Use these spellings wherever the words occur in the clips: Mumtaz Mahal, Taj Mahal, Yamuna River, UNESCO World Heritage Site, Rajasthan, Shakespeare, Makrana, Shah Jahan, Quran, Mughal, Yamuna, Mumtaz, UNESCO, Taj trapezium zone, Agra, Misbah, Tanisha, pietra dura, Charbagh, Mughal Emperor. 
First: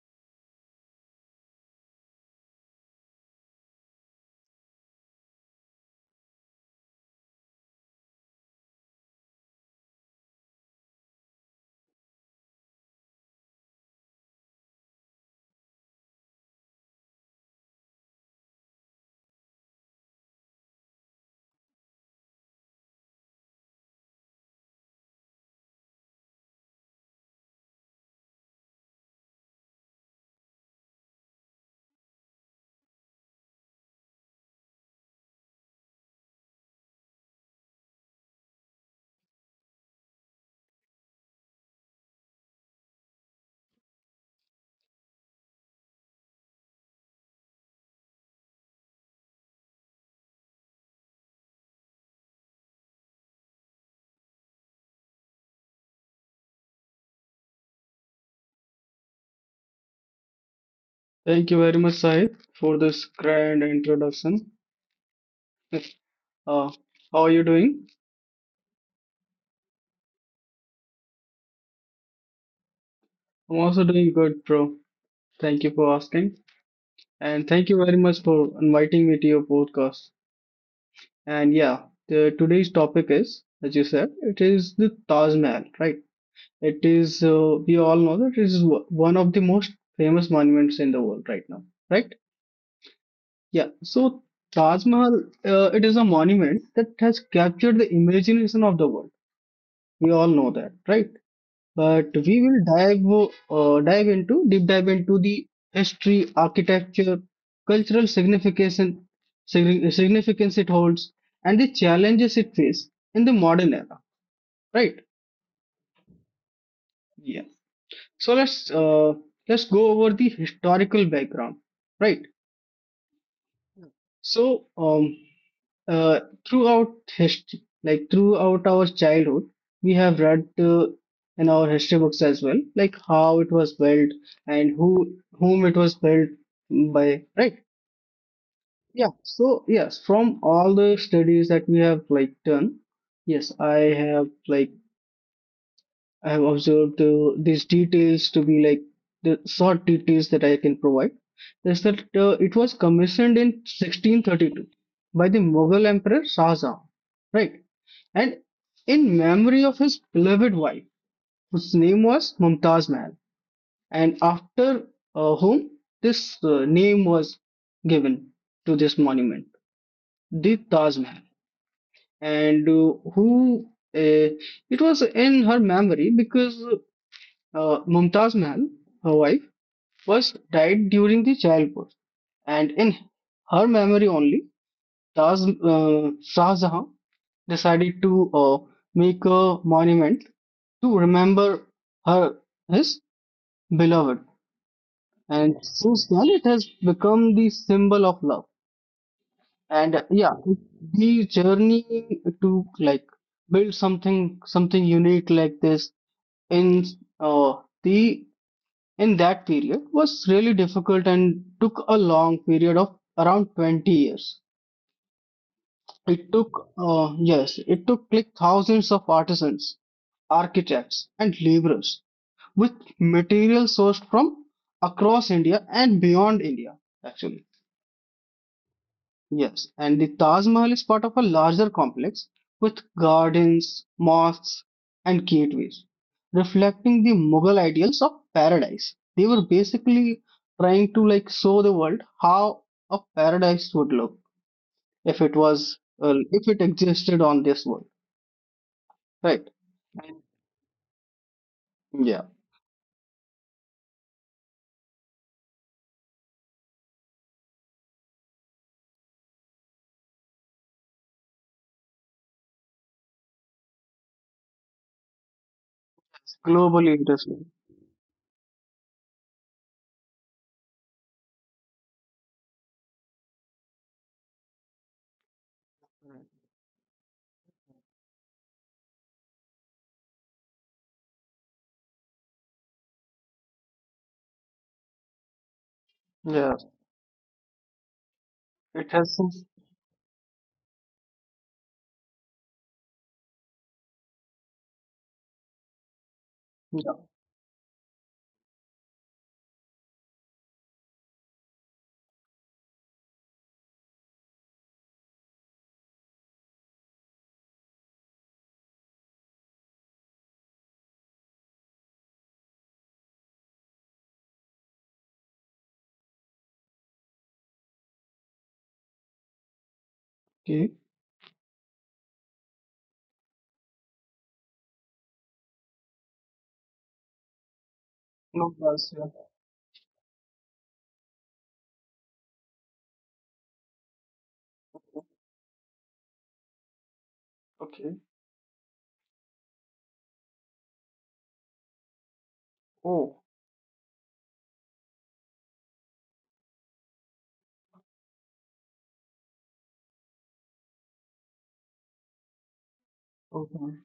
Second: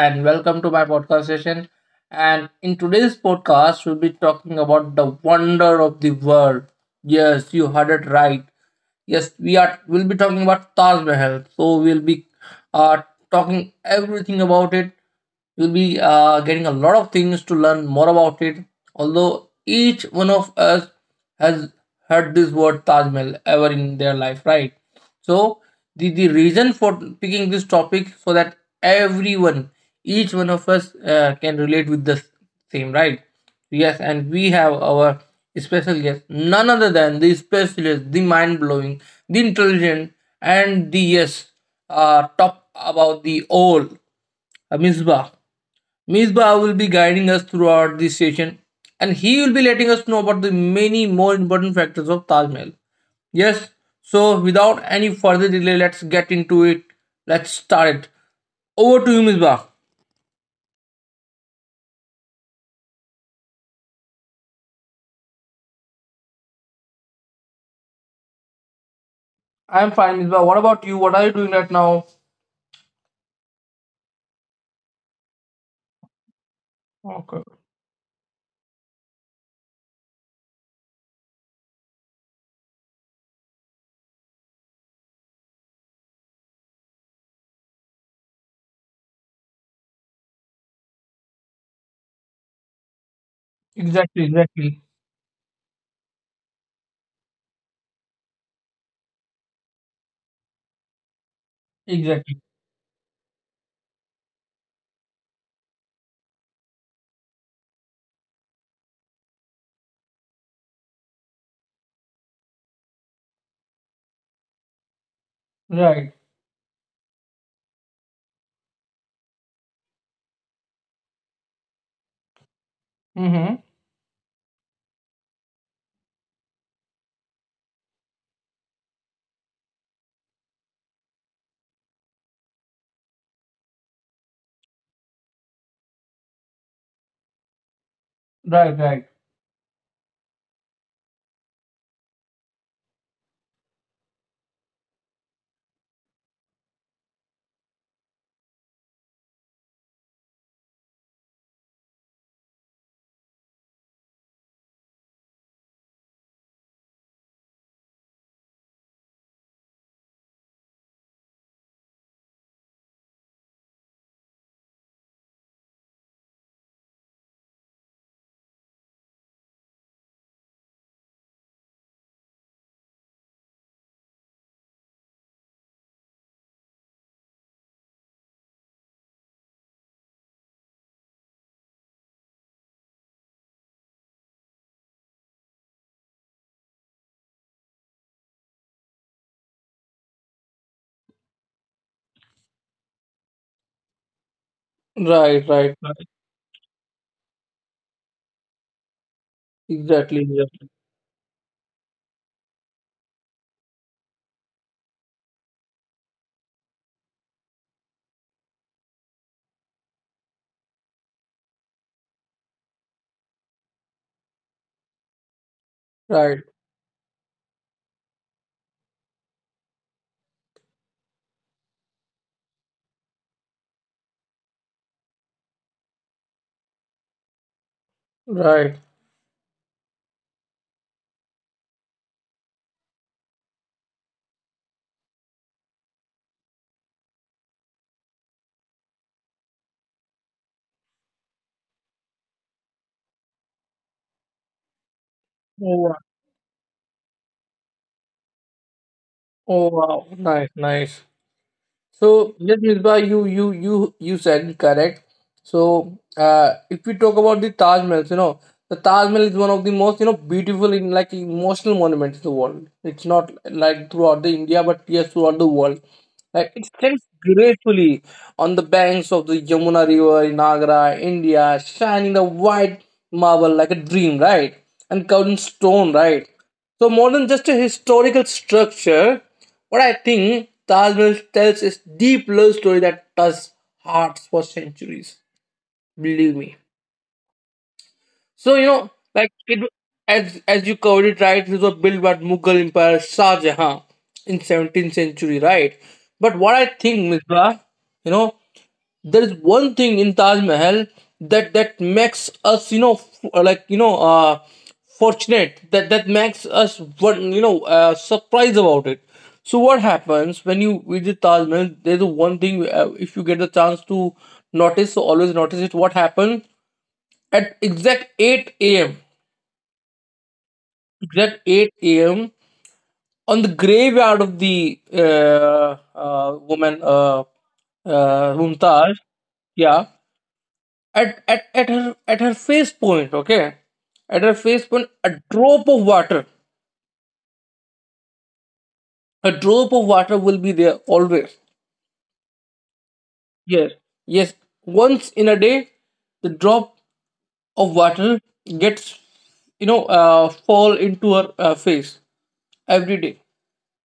and welcome to my podcast session. And in today's podcast, we'll be talking about the wonder of the world. Yes, you heard it right. Yes, we are. We'll be talking about Taj Mahal. So, we'll be uh, talking everything about it. You'll be getting a lot of things to learn more about it. Although each one of us has heard this word Taj Mahal ever in their life, right? So the reason for picking this topic, so that everyone each one of us can relate with the same, right? Yes, and we have our special guest, none other than the specialist, the mind-blowing, the intelligent, and the, yes, top about the all, Misbah. Misbah will be guiding us throughout this session, and he will be letting us know about the many more important factors of Taj Mahal. Yes, so without any further delay, let's get into it. Let's start it. Over to you, Misbah. Thank you very much, Sahib, for this grand introduction. Uh, how are you doing? I'm fine, Misbah. What about you? What are you doing right now? I'm also doing good, bro. Thank you for asking. And Okay. thank you very much for inviting me to your podcast. And yeah, today's topic is, as you said, it is the Taj Mahal, right? It is, we all know that it is one of the most famous monuments in the world right now, right? Yeah, Exactly, so exactly. Taj Mahal, it is a monument that has captured the imagination of the world. We all know that, right? But Exactly. we will dive dive into deep dive into the history, architecture, cultural significance, significance it holds, and the challenges it faces in the modern era. Right? Right. Yeah. So let's go over the historical background. Right. Mm-hmm. So Uh, throughout history, like throughout our childhood, we have read in our history books as well, like how it was built and whom it was built by, right? Right, right. Yeah. So yes, from all the studies that we have like done, yes, I have observed these details to be like the short details that I can provide. Is that it was commissioned in 1632 by the Mughal Emperor Shah Jahan, right? And in memory of his beloved wife, whose name was Mumtaz Mahal, and after whom this name was given to this monument, the Taj Mahal. And who uh, it was in her memory because Mumtaz Mahal, her wife, was died during the childbirth. And in her memory only, Taj Shah Jahan decided to make a monument to remember her, his beloved. Right, And right, since right. then, it has become the symbol of love. And Exactly, yeah, exactly. the journey to like build something unique like this in uh, the in that period was really difficult and took a long period of around 20 years. It Right, took, yes, it took like thousands of artisans, architects, and laborers with material sourced from across India and beyond India, actually. right. Yes, and the Taj Mahal is part of a larger complex with gardens, mosques, and gateways, reflecting the Mughal ideals of paradise. They were basically trying to like show the world how a paradise would look if it was, Oh, wow. uh, if it existed on this world. Right? Oh, wow. And Nice, nice. yeah, So yes, Misbah, you said it correct. So if we talk about the Taj Mahal, you know, the Taj Mahal is one of the most, you know, beautiful, in like, emotional monuments in the world. It's not like throughout the India, but yes, throughout the world. it's Like, it globally sits interesting. gracefully on the banks of the Yamuna River in Agra, India, shining the white marble like a dream, right? And covered in stone, right? So more than just a historical structure, what I think Taj Mahal tells is deep love story that touches hearts for centuries. Believe Yeah, me. So you it know, has some. like it, as you covered it, right, this was built by Mughal Emperor Shah Jahan in 17th century, right? But what I Yeah. think, Misbah, you know, there is one thing in Taj Mahal that makes us, you know, like, you know, fortunate, that makes us one, you know, surprised about it. So what happens when you visit Taj Mahal? There's a one thing, if you get the chance to notice, so always notice it. What happens at exact 8 a.m, Okay. at 8 a.m. on the graveyard of the woman, No gas. Mumtaz. Yeah. Yeah, at her, at her face point. Okay, at her face point, a drop of water, Okay. a drop of water will be there always. Oh. Yes, yes. Once in a day, the drop of water gets, fall into her face every day. Okay.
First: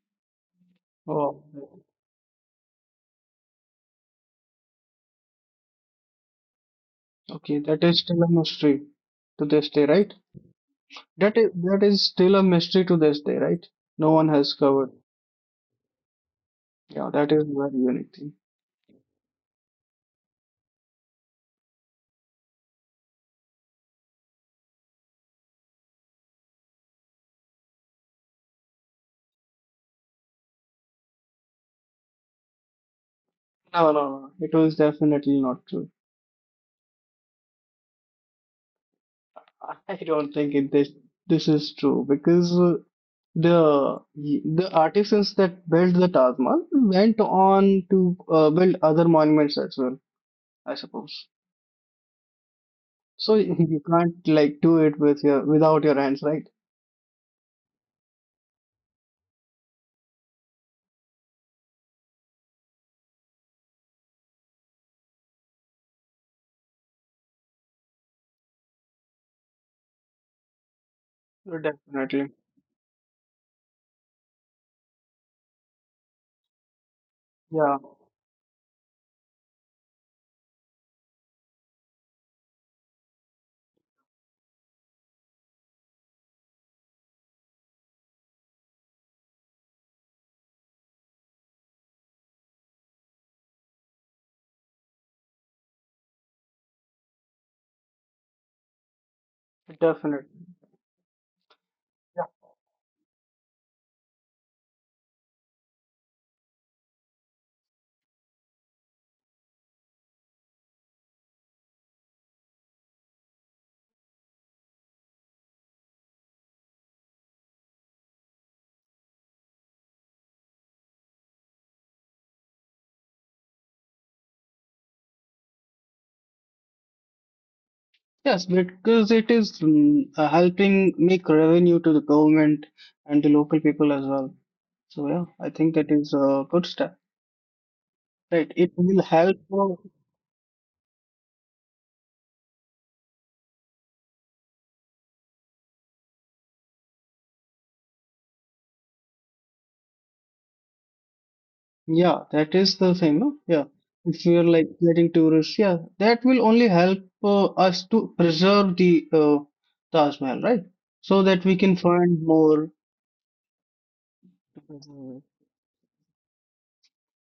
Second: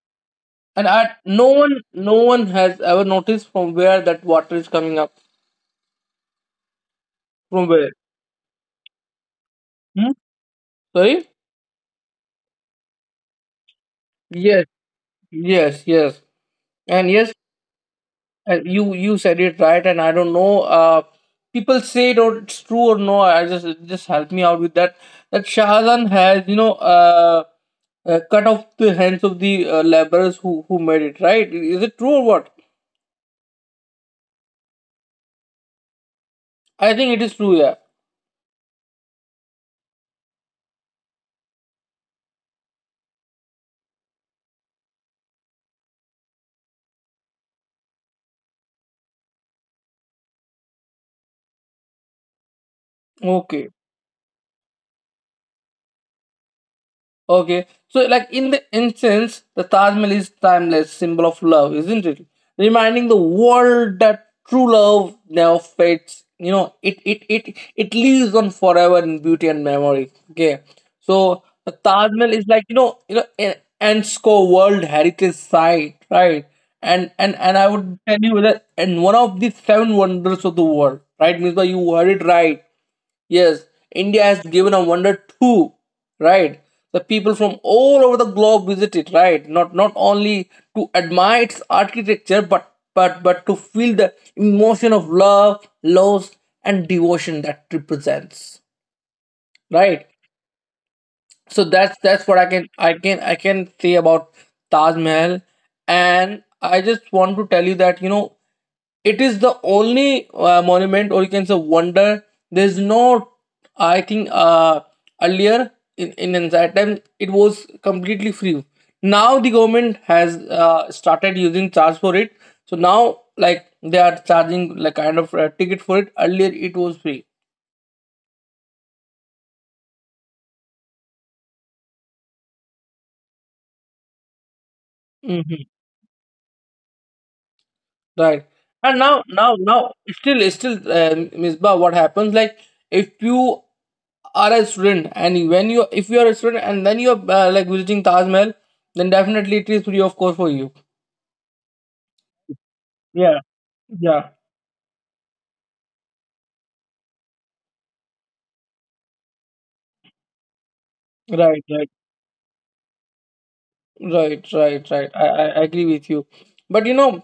And I, Oh. no one has ever noticed from where that water is coming up. Okay. From That where? is still a mystery to this day, Hmm? right? Sorry? That is still a mystery to this day, right? No one has Yes, covered. yes, yes. And Yeah, yes, that is very unique thing. You you said it right. And I don't know. People say it or it's true or no. I just help me out with that. That Shahjahan has, you know, cut off the hands of the laborers who made it. Right? Is it true or what? No, no, no. It was definitely not true. I think it is true. Yeah. I don't think it, this is true because the artisans that built the Taj Mahal went on to build other monuments as well, I suppose. So Okay. you can't like do it without your hands, right? Okay, so like in the incense, the Taj Mahal is timeless symbol of love, isn't it? Reminding the world that true love never fades. You know, it lives on forever in beauty and memory. Okay, so the Taj Definitely. Mahal is like, you know, you know, an UNESCO World Heritage Site, right? And I Yeah, would tell you that, and one of the seven wonders of the world, right? Means you heard it right. Yes, India has given a wonder too, right? The people from all over the globe visit it, right? Not only to admire its architecture, but but to feel the emotion of love, loss, and devotion that represents, right? definitely. So that's Yeah. that's what I can say about Taj Mahal, and I just want to tell you that, you know, it is the only monument, or you can say wonder. There's no, I think, earlier, in that time it was completely free. Now the government has started using charge for it. So now, like, they are charging like kind of a ticket for it. Earlier it was free. Yes, because it is helping make revenue to the government and the local people as well. So yeah, I think Mm-hmm. that is a good step. Right. Right. It will And help. Misbah, what happens? Like, if you are a student, and when you, if you are a student and then you're, like, visiting Taj Mahal, then definitely it is free, of course, for you. Yeah, that is the thing, no? Yeah, Yeah. If we yeah, are like getting tourists, yeah, that will only help us to preserve the Taj Mahal, right? So that we right, can right. find more. Right, right, right. Mhm. I agree with you. But you know,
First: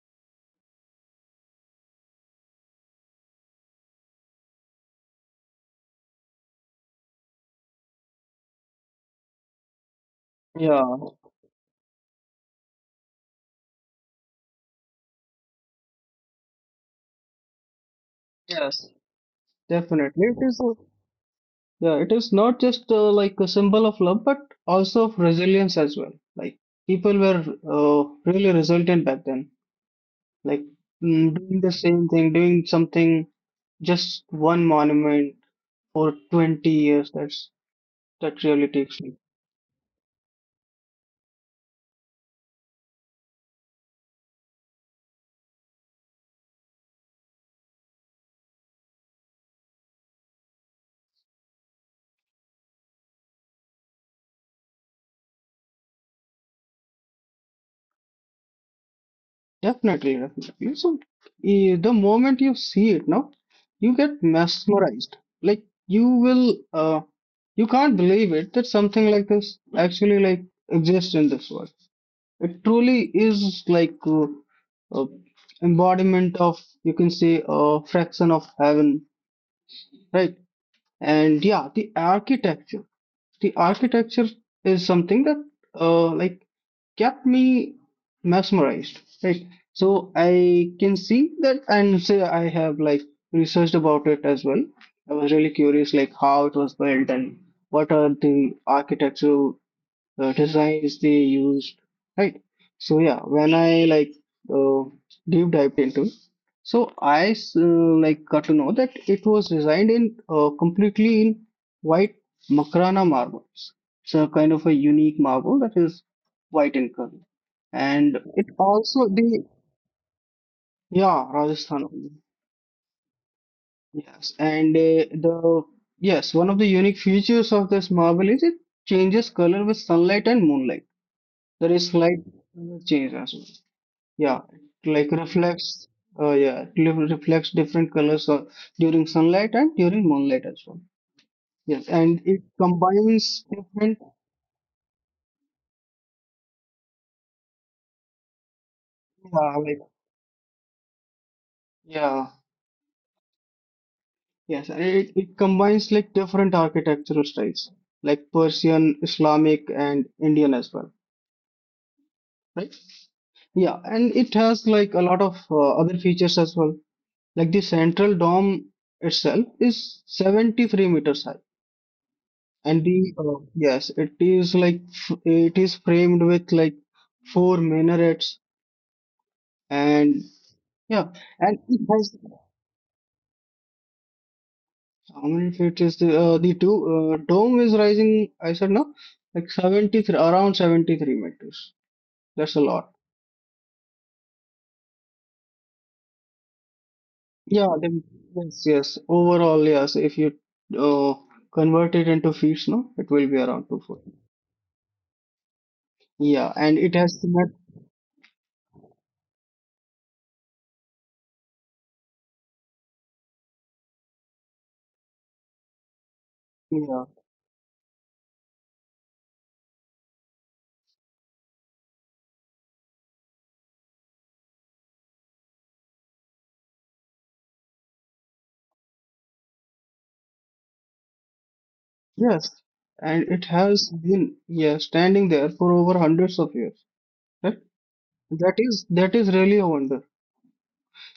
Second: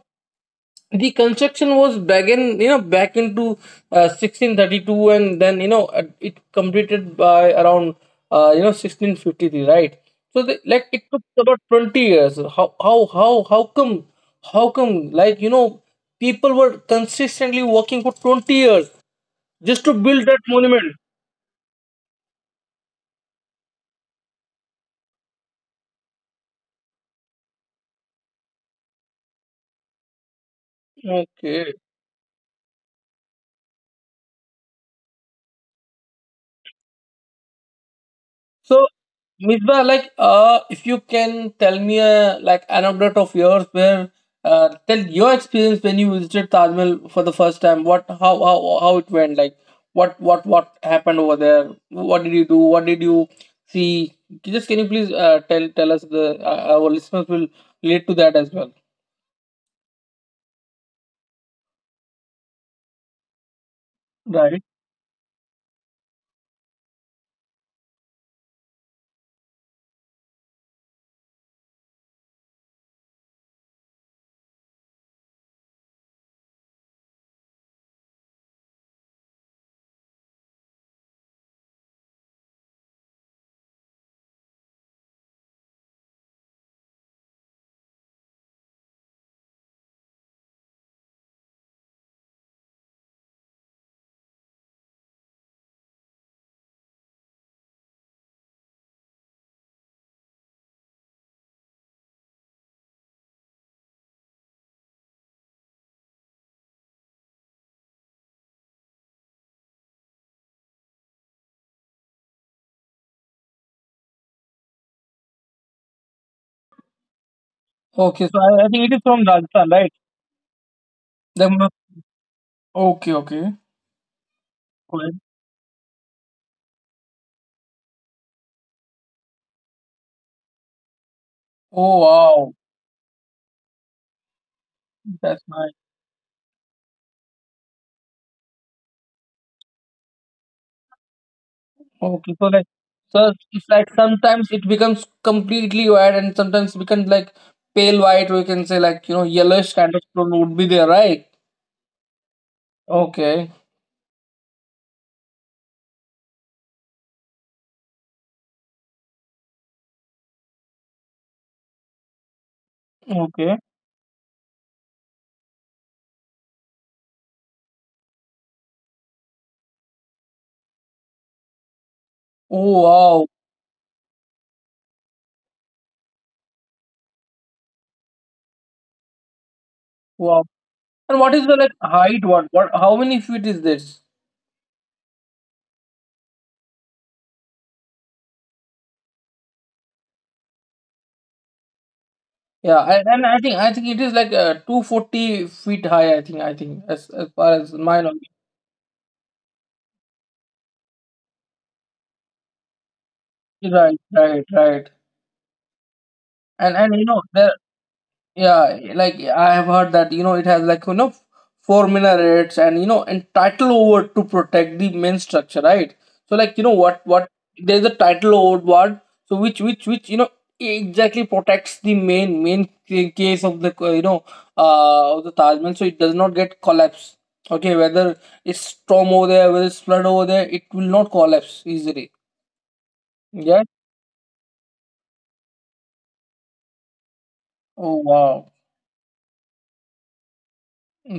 the construction was began, you know, back into 1632, and then you know, it completed by around, you know, 1653, right? So the, like, Yeah, it took about 20 years. How come like, you know, people were consistently working for 20 years yes, just to build definitely. that monument. Yeah, it is not just like a symbol of love, but also of resilience as well. Like people were uh, really resilient back then. Like doing Okay. the same thing, doing something, just one monument for 20 years. That really So, takes me. Misbah, like, if you can tell me a like anecdote of yours where, tell your experience when you visited Taj Mahal for the first time. How it went? Like, what happened over there? What did you do? What did you see? Just can you please tell tell us, the our listeners will relate to that as well. Definitely, definitely. So, the moment you see it now, you get Right. mesmerized. Like you will, uh, you can't believe it that something like this actually like exists in this world. It truly is like uh, embodiment of, you can say, a fraction of heaven, right? And yeah, the architecture is something that like kept me mesmerized, right? So I can see that and say I have like researched about it as well. I was really curious like how it was built and what are the architecture designs they used, right? So yeah, when I like uh, deep dived into, so like got to know that it was designed in completely in white Makrana marbles. So kind of a unique marble that is white in color, Okay, and so it I think it is also from the Rajasthan, right? yeah, The, Rajasthan only. okay, okay. Yes, and Correct. the yes, one of the unique features of this marble is it changes color with sunlight and moonlight. There Oh is slight wow, change as well. Yeah, it like that's nice. reflects. Yeah, it reflects different colors during sunlight and during moonlight as well. Yes, and Okay, so it like, so combines it's like different. sometimes it becomes completely white, and sometimes becomes like pale white, or you can say, like, you know, Yeah, yellowish like kind of tone would be there, right? yeah, Okay, yes, and it combines like different architectural styles, like Persian, Islamic, and Indian as well, right? okay. Yeah, and it has like a lot of other features as well. Like the central dome itself is 73 meters high. Oh And the wow, yes, it is framed with like four minarets. And wow. yeah, And what is the and like it has height? What what? How many feet is this? how many feet is the two dome is rising? I said, no, like 73, around 73 meters. That's a Yeah, lot. And I think it is like, 240 feet high. I think as far as Yeah, my then knowledge. yes, yes. Overall, yes. If you uh, convert it into feet, no, it will be around two Right, foot. right, right. Yeah, and And it you know has there. met. Yeah, like I have heard that, you know, it has like, you know, four minarets and you know, and title over to protect the main structure, right? So like you know, what Yeah, what there's a title over what, so which you know exactly protects the main, case of the, you know, of the Taj Mahal, so it does not get collapse. Okay, whether it's storm over there, whether it's flood over there, it will not collapse easily. yes, and it Yeah. has been, yeah, standing there for over hundreds of years. Right? Oh wow. That is really a wonder.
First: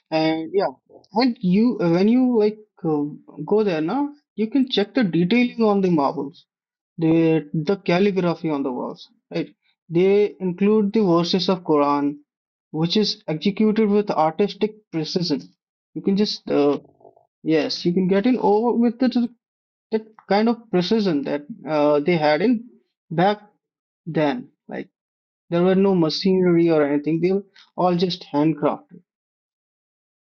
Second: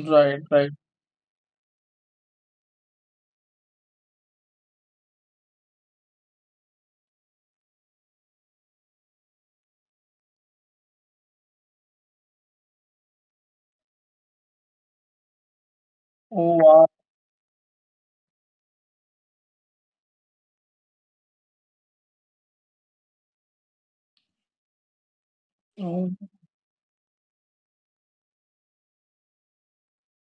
Right, And yeah, right. and you when you like uh, go there now, you can check the detailing on the marbles, the calligraphy on the walls, right? They include the verses of Quran, which is executed with artistic precision. You can just Oh wow. yes, you can get in over with the, that that kind of precision that they had in back then. Like there were no Oh. machinery or anything; they were all just handcrafted.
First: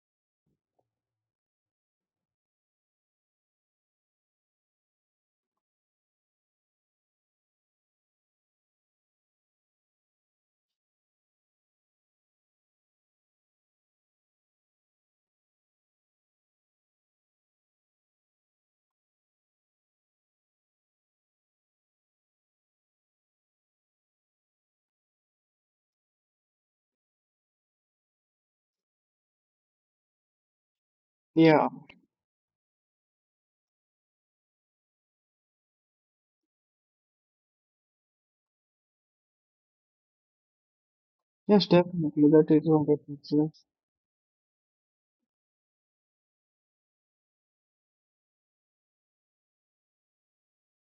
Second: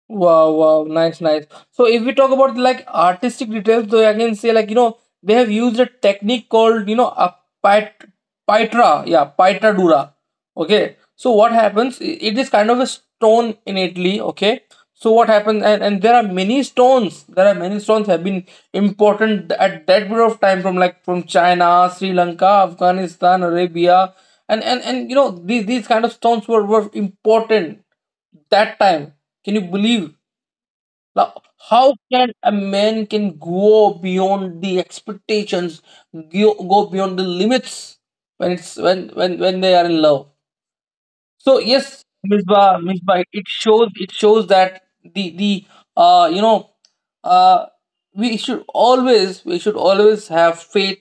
Wow, wow, nice, nice. So if we talk about like artistic details, so I can say like, you know, they have used a technique called, you know, a pit, pitra dura. Okay. So what happens? It is kind of a stone in Italy, okay, so what happened. And there are many stones have been important at that period of time from like, from China, Sri Lanka, Afghanistan, Arabia, and and you know these kind of stones were important that time. Can you believe? Now, Yeah, how can a man can go beyond the expectations, go beyond the limits when it's when they are in love. So yes, yes, definitely. That is Misbah, one Misbah, it reflection. shows it shows that the you know uh we should always, have faith.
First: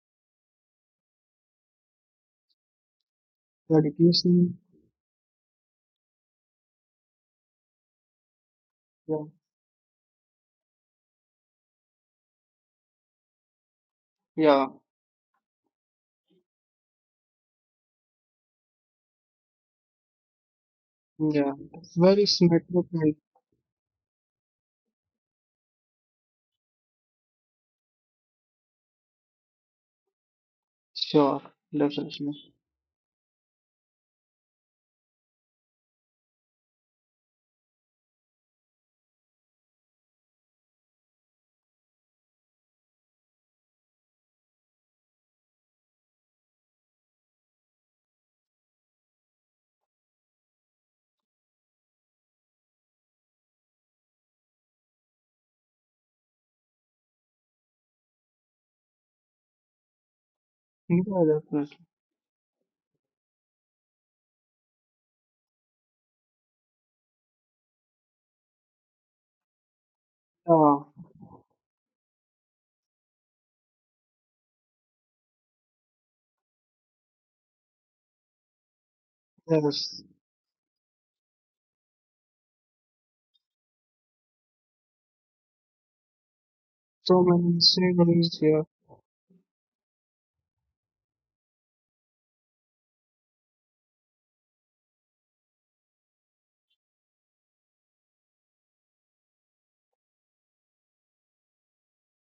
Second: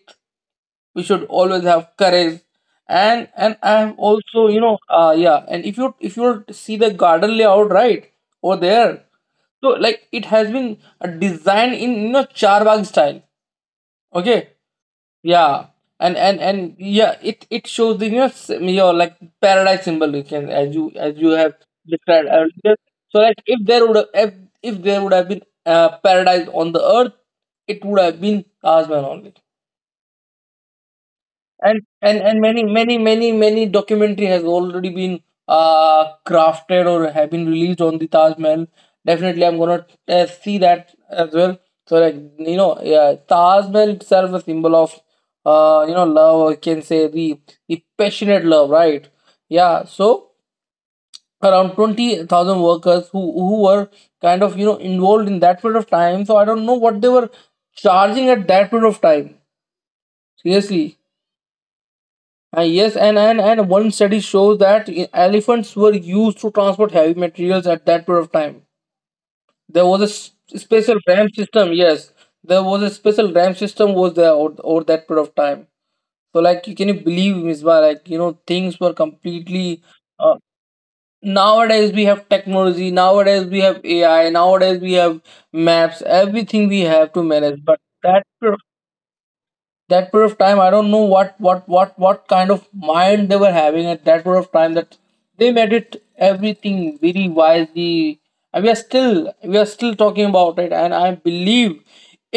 We should always have courage. And The I'm also, education, you know, yeah. And if you, if you see the garden layout, right, over there, yeah, so like it has been, designed in, you know, Charbagh style. Okay, yeah, yeah, and yeah, it shows the, you know, your like paradise symbol. You can, as you, as yeah. you Yeah. have It's very described earlier. symmetrical. So like, if there would have if there would have been paradise on the earth, it would have been Tasman only. Sure, And definitely. and many documentary has already been crafted or have been released on the Taj Mahal. Definitely, I'm gonna see that as well. So like you know, yeah, Taj Mahal itself a symbol of, you know, love. I can say the passionate love, right? Yeah. So around 20,000 workers who were kind of, you know, involved in that period of time. So I don't know what they were charging at that period of time. Seriously, Yeah, definitely. Yes, and one study shows that, elephants were used to transport heavy materials at that period of time. There was a s- Yeah, Special ram system. Yes, there was a special ram system was there over, over that period of time. So, like, can you believe, Misbah? Like, you know, things were completely. yes. Uh, Nowadays, we have technology. Nowadays, we have AI. Nowadays, we have maps. Everything we have So to many manage. But that scenarios period here. that period of time, I don't know what kind of mind they were having at that period of time, that they made it everything very wisely. And we are still talking about it, and I believe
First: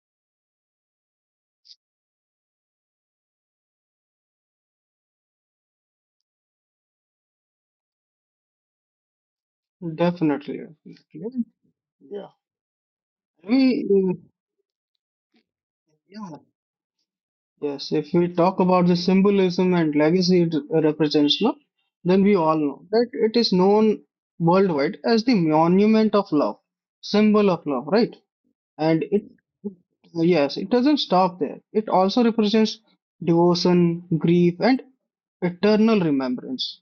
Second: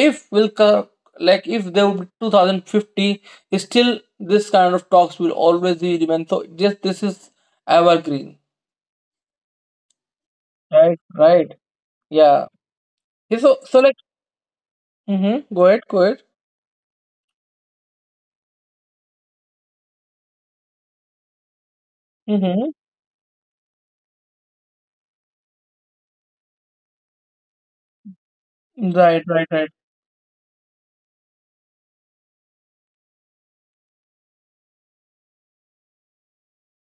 if will co- like if there would be 2050, still this kind of talks will always be remain. So just this is evergreen. Definitely. Right, Definitely. right. Yeah. Yeah. Okay, so We, like, uh, mm-hmm, go ahead. yeah, yes. If we talk about the symbolism and legacy it represents, no, then we all Mm-hmm. know that it is known worldwide as the monument of love, symbol of love, right? And Right, it, right, yes, it doesn't stop there. It also represents devotion, grief, and eternal remembrance,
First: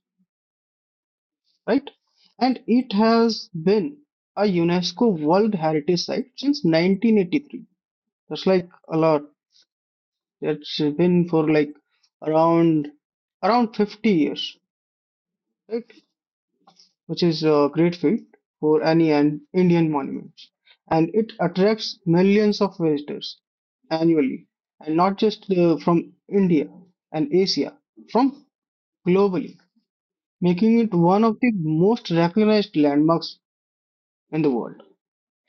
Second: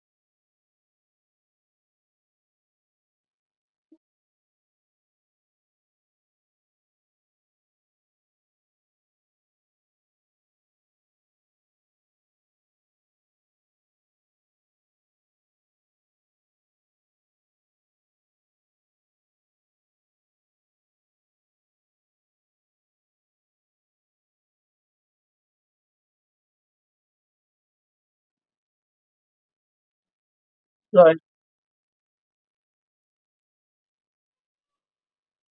right? And it has been a UNESCO World Heritage Site since 1983. That's like a lot. It's been for like around around 50 years, right? Which is a great feat for any an Indian monument. And it attracts millions of visitors annually, and not just from India and Asia, from globally, making it right. one of the most recognized landmarks in the world.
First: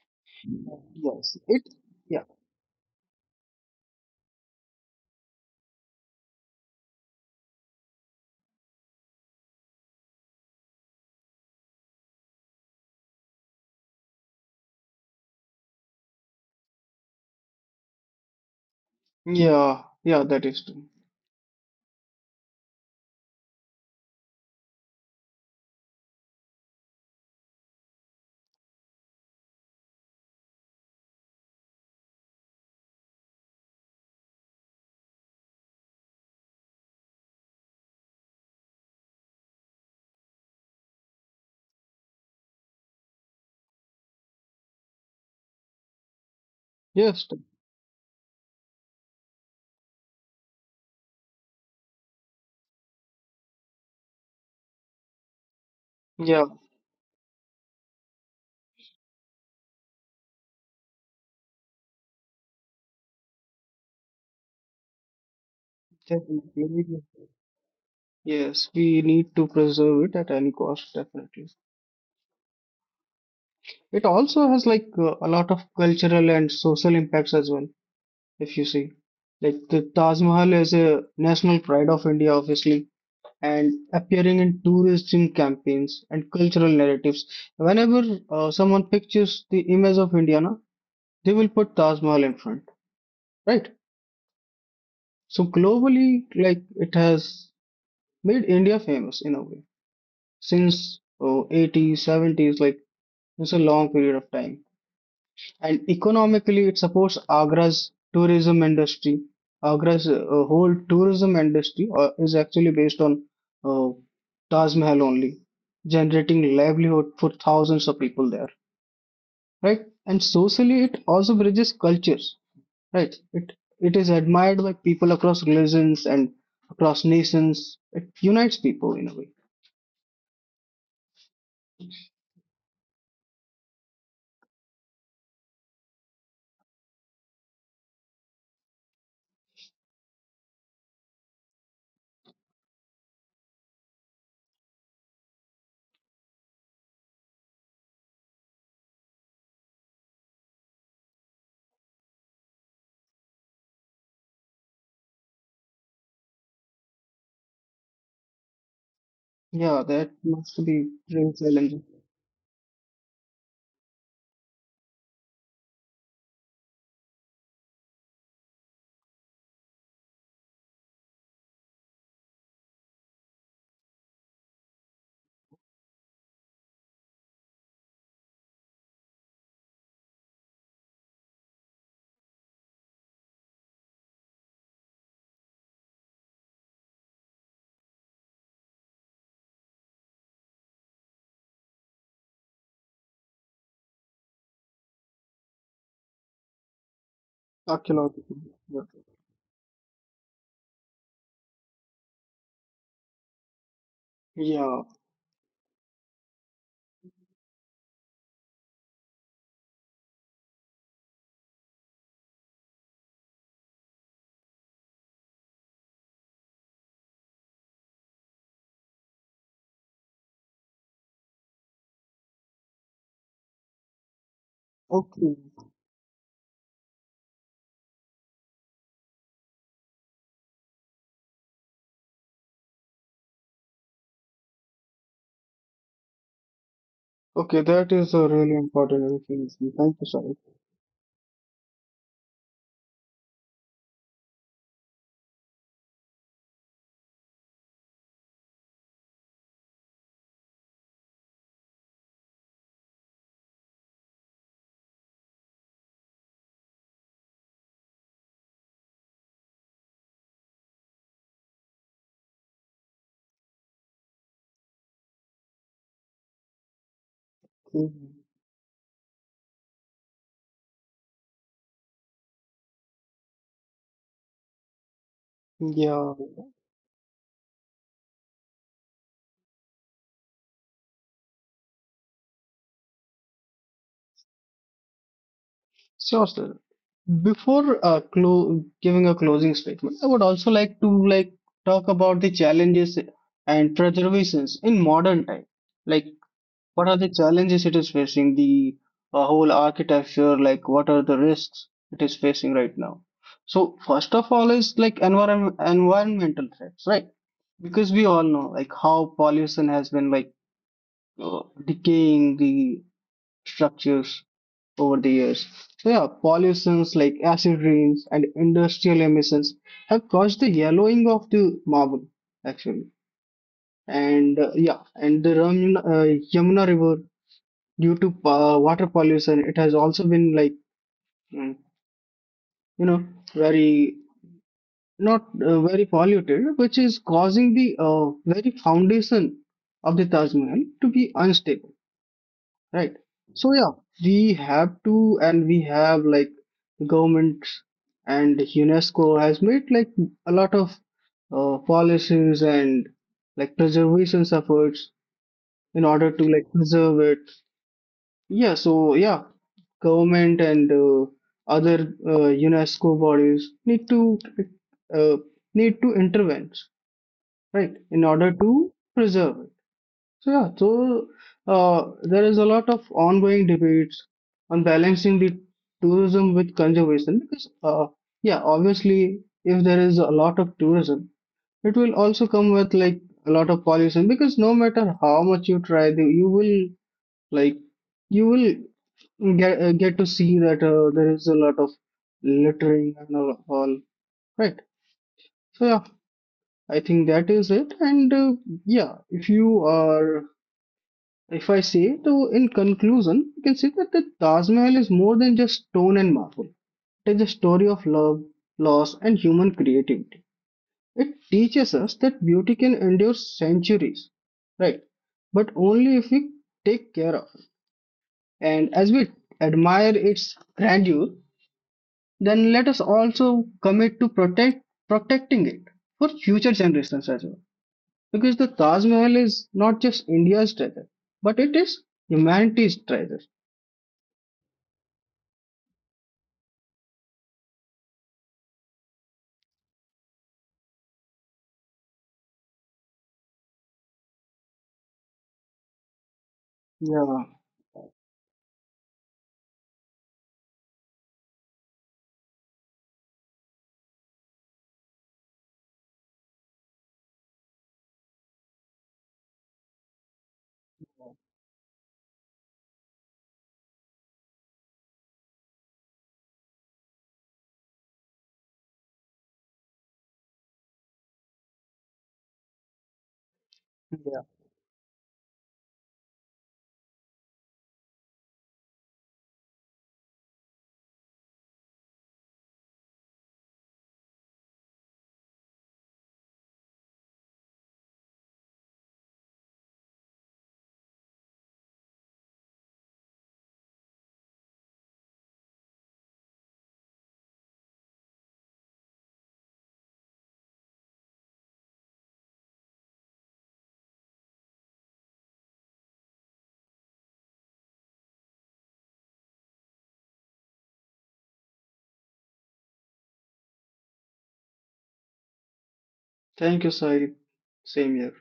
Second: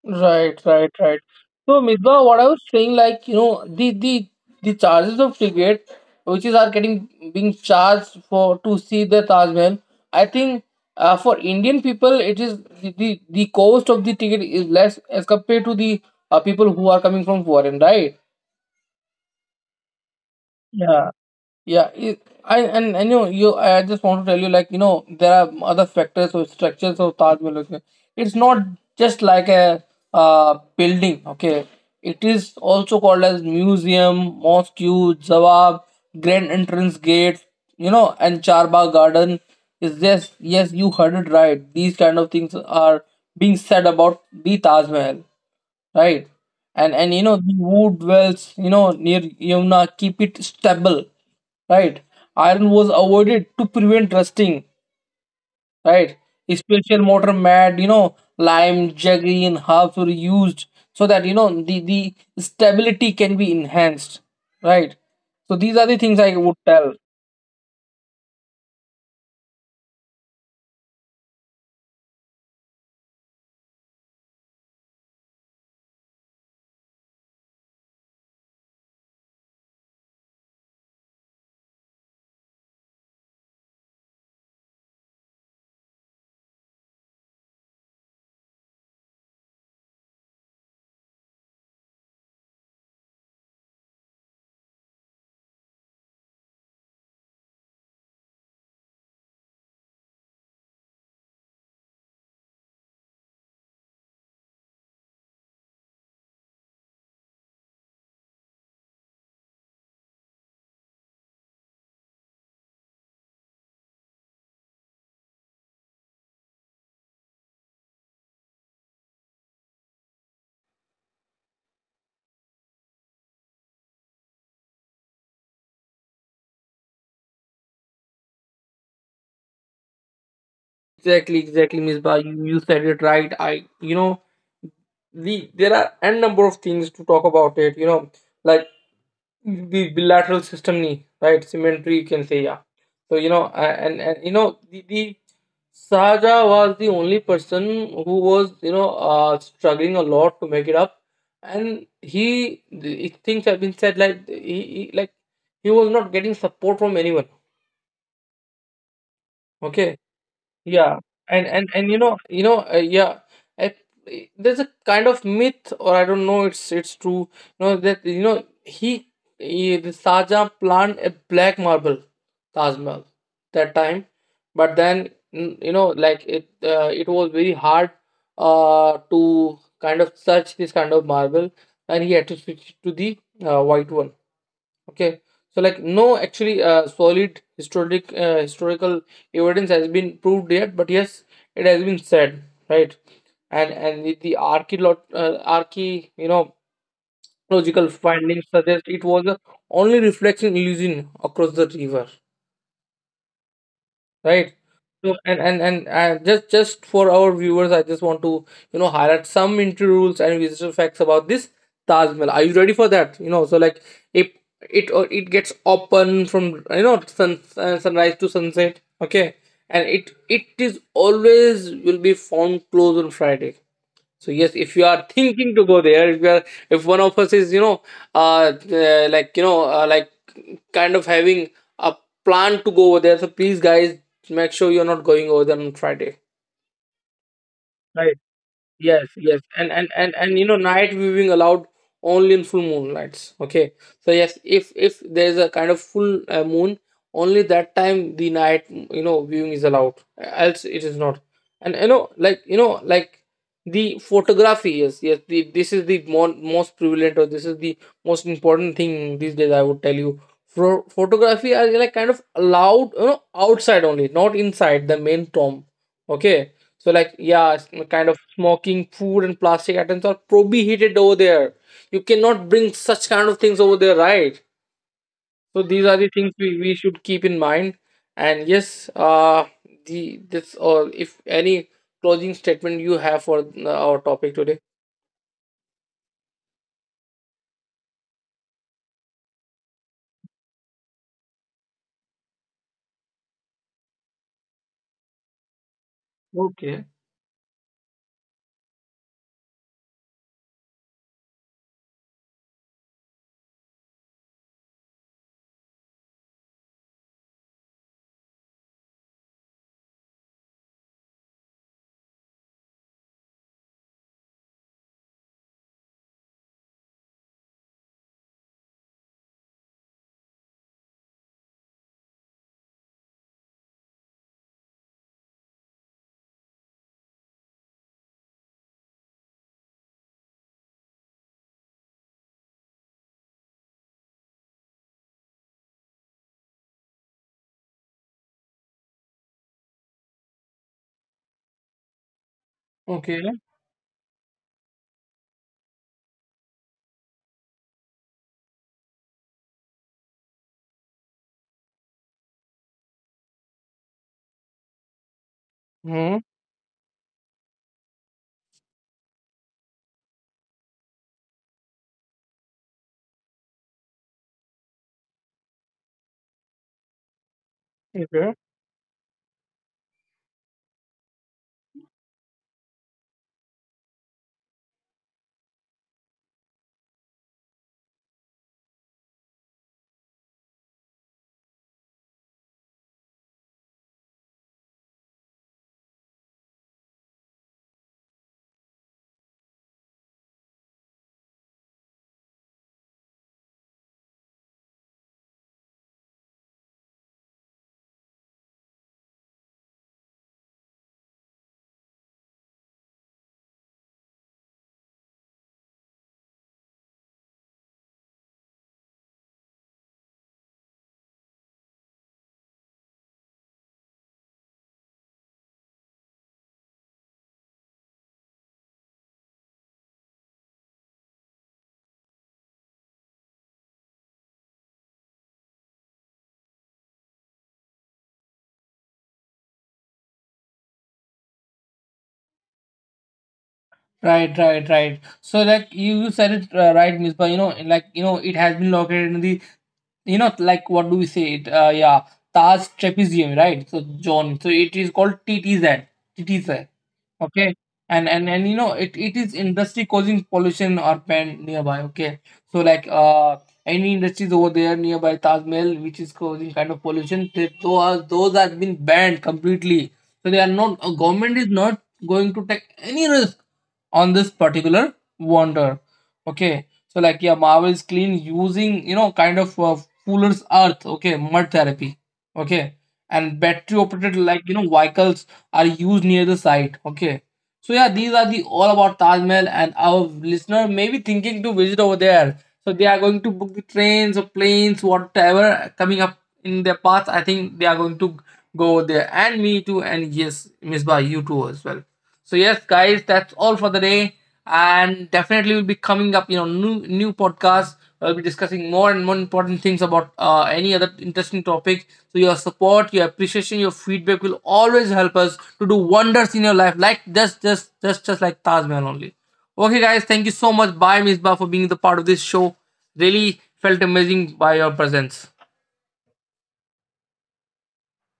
Right, right, right. Yes, So, yeah, Midwa, what I was saying, like, you know, the charges of ticket, which is are getting being charged for to see the Taj Mahal. I think for Indian people, it is the, the cost of the ticket is less as compared to the people who are coming from foreign, right? yeah, yeah, that is true. Yeah. Yeah, it, I and you know, you I just want to tell you, like, you know, there are other factors or structures of Taj Mahal. Okay, it's not just like a building. Okay, it is also called as museum, mosque, Zawab, Grand Entrance Gate. You know, and Charbagh Garden is this. Yes, you heard it right. These kind of things are being said about the Taj Mahal, right? And you Yes, know, the wood wells, you know, near Yamuna keep it stable, right? Iron was avoided to prevent rusting, right? yeah, Special mortar mat, you know, lime, jaggery, and herbs were used, so that, you know, the stability can be enhanced, right? So these are the things I would tell. definitely. Yes, we need to preserve it at any cost, definitely. It also has like a lot of cultural and social impacts as well, if you see. Like the Taj Mahal is a national pride of India, obviously, and appearing in tourism campaigns and cultural narratives. Whenever someone pictures the image of India, na, they will put Taj Mahal in front, right? So globally, like it has made India famous in a way since, oh, 80s, 70s, like it's a long period of time. And economically, it supports Agra's tourism industry. Agra's whole tourism industry is actually based on uh, Taj Mahal only, generating livelihood for thousands of people there, right? And socially, it also bridges cultures, right? It is admired by people across religions and across nations. It unites people in a way. Exactly, exactly, Miss Ba, you said it right. I, you know, there are n number of things to talk about it, you know, like the bilateral system knee, right? Symmetry, you can say, yeah. So, you know, a- and you know, the Sahaja was the only person who was, you know, struggling a lot to make it up. And he, things have been said, like he was not getting support from anyone. Yeah, Okay. that must be Yeah, very and and challenging. and you know, yeah, I, there's a kind of myth, or I don't know, it's true, you know, that you know, he the Shahjahan planned a black marble Taj Mahal that time, but then you know, like it, it was very hard, to kind of search this kind of marble, and he had to switch to the white one. Okay, so like no, actually, solid historic historical evidence has been proved yet, but yes, it has been said, right? And the archeolo- arche you know logical Archaeological. findings Yeah. suggest it was a only reflection illusion across the river, right? Yeah. So, and just for our viewers, I just want to, you know, highlight some entry rules and visitor facts about this Taj Mahal. Are you ready for that? You know, so like, if it it gets open from, you know, sunrise to sunset, okay, and it is always will be found closed on Friday. So yes, if you are Okay. thinking to go there, if you are, if one of us is, you know, like kind of having a plan to go over there, so please, guys, make sure you're not going over there on Friday. Okay, that is a really important Yes, yes, and information. and Thank you, and Sahil. and you know, night viewing allowed only in full moonlights. Okay, so yes, if there is a kind of full moon, only that time the night, you know, viewing is allowed. Else it is not. And you know, like the photography. Yes, yes. The, this is the more, most prevalent, or this is the most important thing these days. I would tell you, for photography are like kind of allowed, you know, outside only, not inside the main tomb. Okay. So like yeah, it's kind of Mhm. smoking food and plastic items are prohibited over there. You cannot bring such kind of things over there, right? So these are the Yeah, things we should keep in mind. And yes, the this or if any closing statement you have for our topic today. sure, sir. Before clo giving a closing statement, I would also like to like talk about the challenges and preservations in modern time. Like, what Okay. are the challenges it is facing? The whole architecture, like, what are the risks it is facing right now? So, first of all, is like environmental threats, right? Because we all know like how pollution has been like decaying the structures over the years. So yeah, pollutions like acid rains and industrial emissions have caused the yellowing of the marble actually. And yeah, and the Yamuna River due to water pollution, it has also been like mm, you know very not very polluted, which is causing the very foundation of the Taj Mahal to be unstable. Right. Okay. So yeah, we have to, and we have like governments and UNESCO has made like a lot of policies and like preservation efforts in order Hmm. to like preserve it. Yeah. So yeah, government and other UNESCO bodies uh, need to intervene, right, in order Okay. to preserve it. So yeah, so there is a lot of ongoing debates on balancing the tourism with conservation because yeah, obviously if there is a lot of tourism, it will also come with like a lot of pollution because no matter how much you try, like you will get to see that there is a lot of littering and all right. So yeah, I think that is it. And yeah, if you are if I say, so in conclusion, you can see that the Taj Mahal is more than just stone and marble. It is a story of love, loss, and human creativity. It teaches us that beauty can endure centuries, right? But only if we take care of it. And as we admire its grandeur, then let us also commit to protecting it for future generations as well. Because the Taj Mahal is not just India's treasure, but it is humanity's treasure. Right, right, right. So, like you said it right, Misbah. You know, like you know, it has been located in the, you know, like, what do we say it, yeah, Taj trapezium, right? So, John, so it is called TTZ TTZ, Yeah, okay. And you know it, it is industry causing pollution or pen nearby. Okay, so like any industries over there nearby Taj Mahal which is causing kind of pollution, they, those are, those have been banned completely. So they are not, government is not going to take any risk on this particular wonder. Okay, so like yeah, marvel is clean using, you know, kind of Fuller's Earth, okay, mud therapy, okay, and battery operated, yeah. like, you know, vehicles are used near the site, okay. So yeah, these are the all about Taj Mahal, and our listener may be thinking to visit over there. So they are going to book the trains or planes, whatever coming up in their path. I think they are going to go over there, and me too, and yes, Miss Ba, you too as well. So yes, guys, that's all for the day, and definitely we'll be coming up, you know, new podcasts. I'll be discussing more and more important things about any other interesting topic. So your support, your appreciation, your feedback will always help us to do wonders in your life, like just like Taj Mahal only. Okay, guys, thank you so much. Bye, Misbah, for being the part of this show. Really felt amazing by your presence. Thank you, Sai. Same here.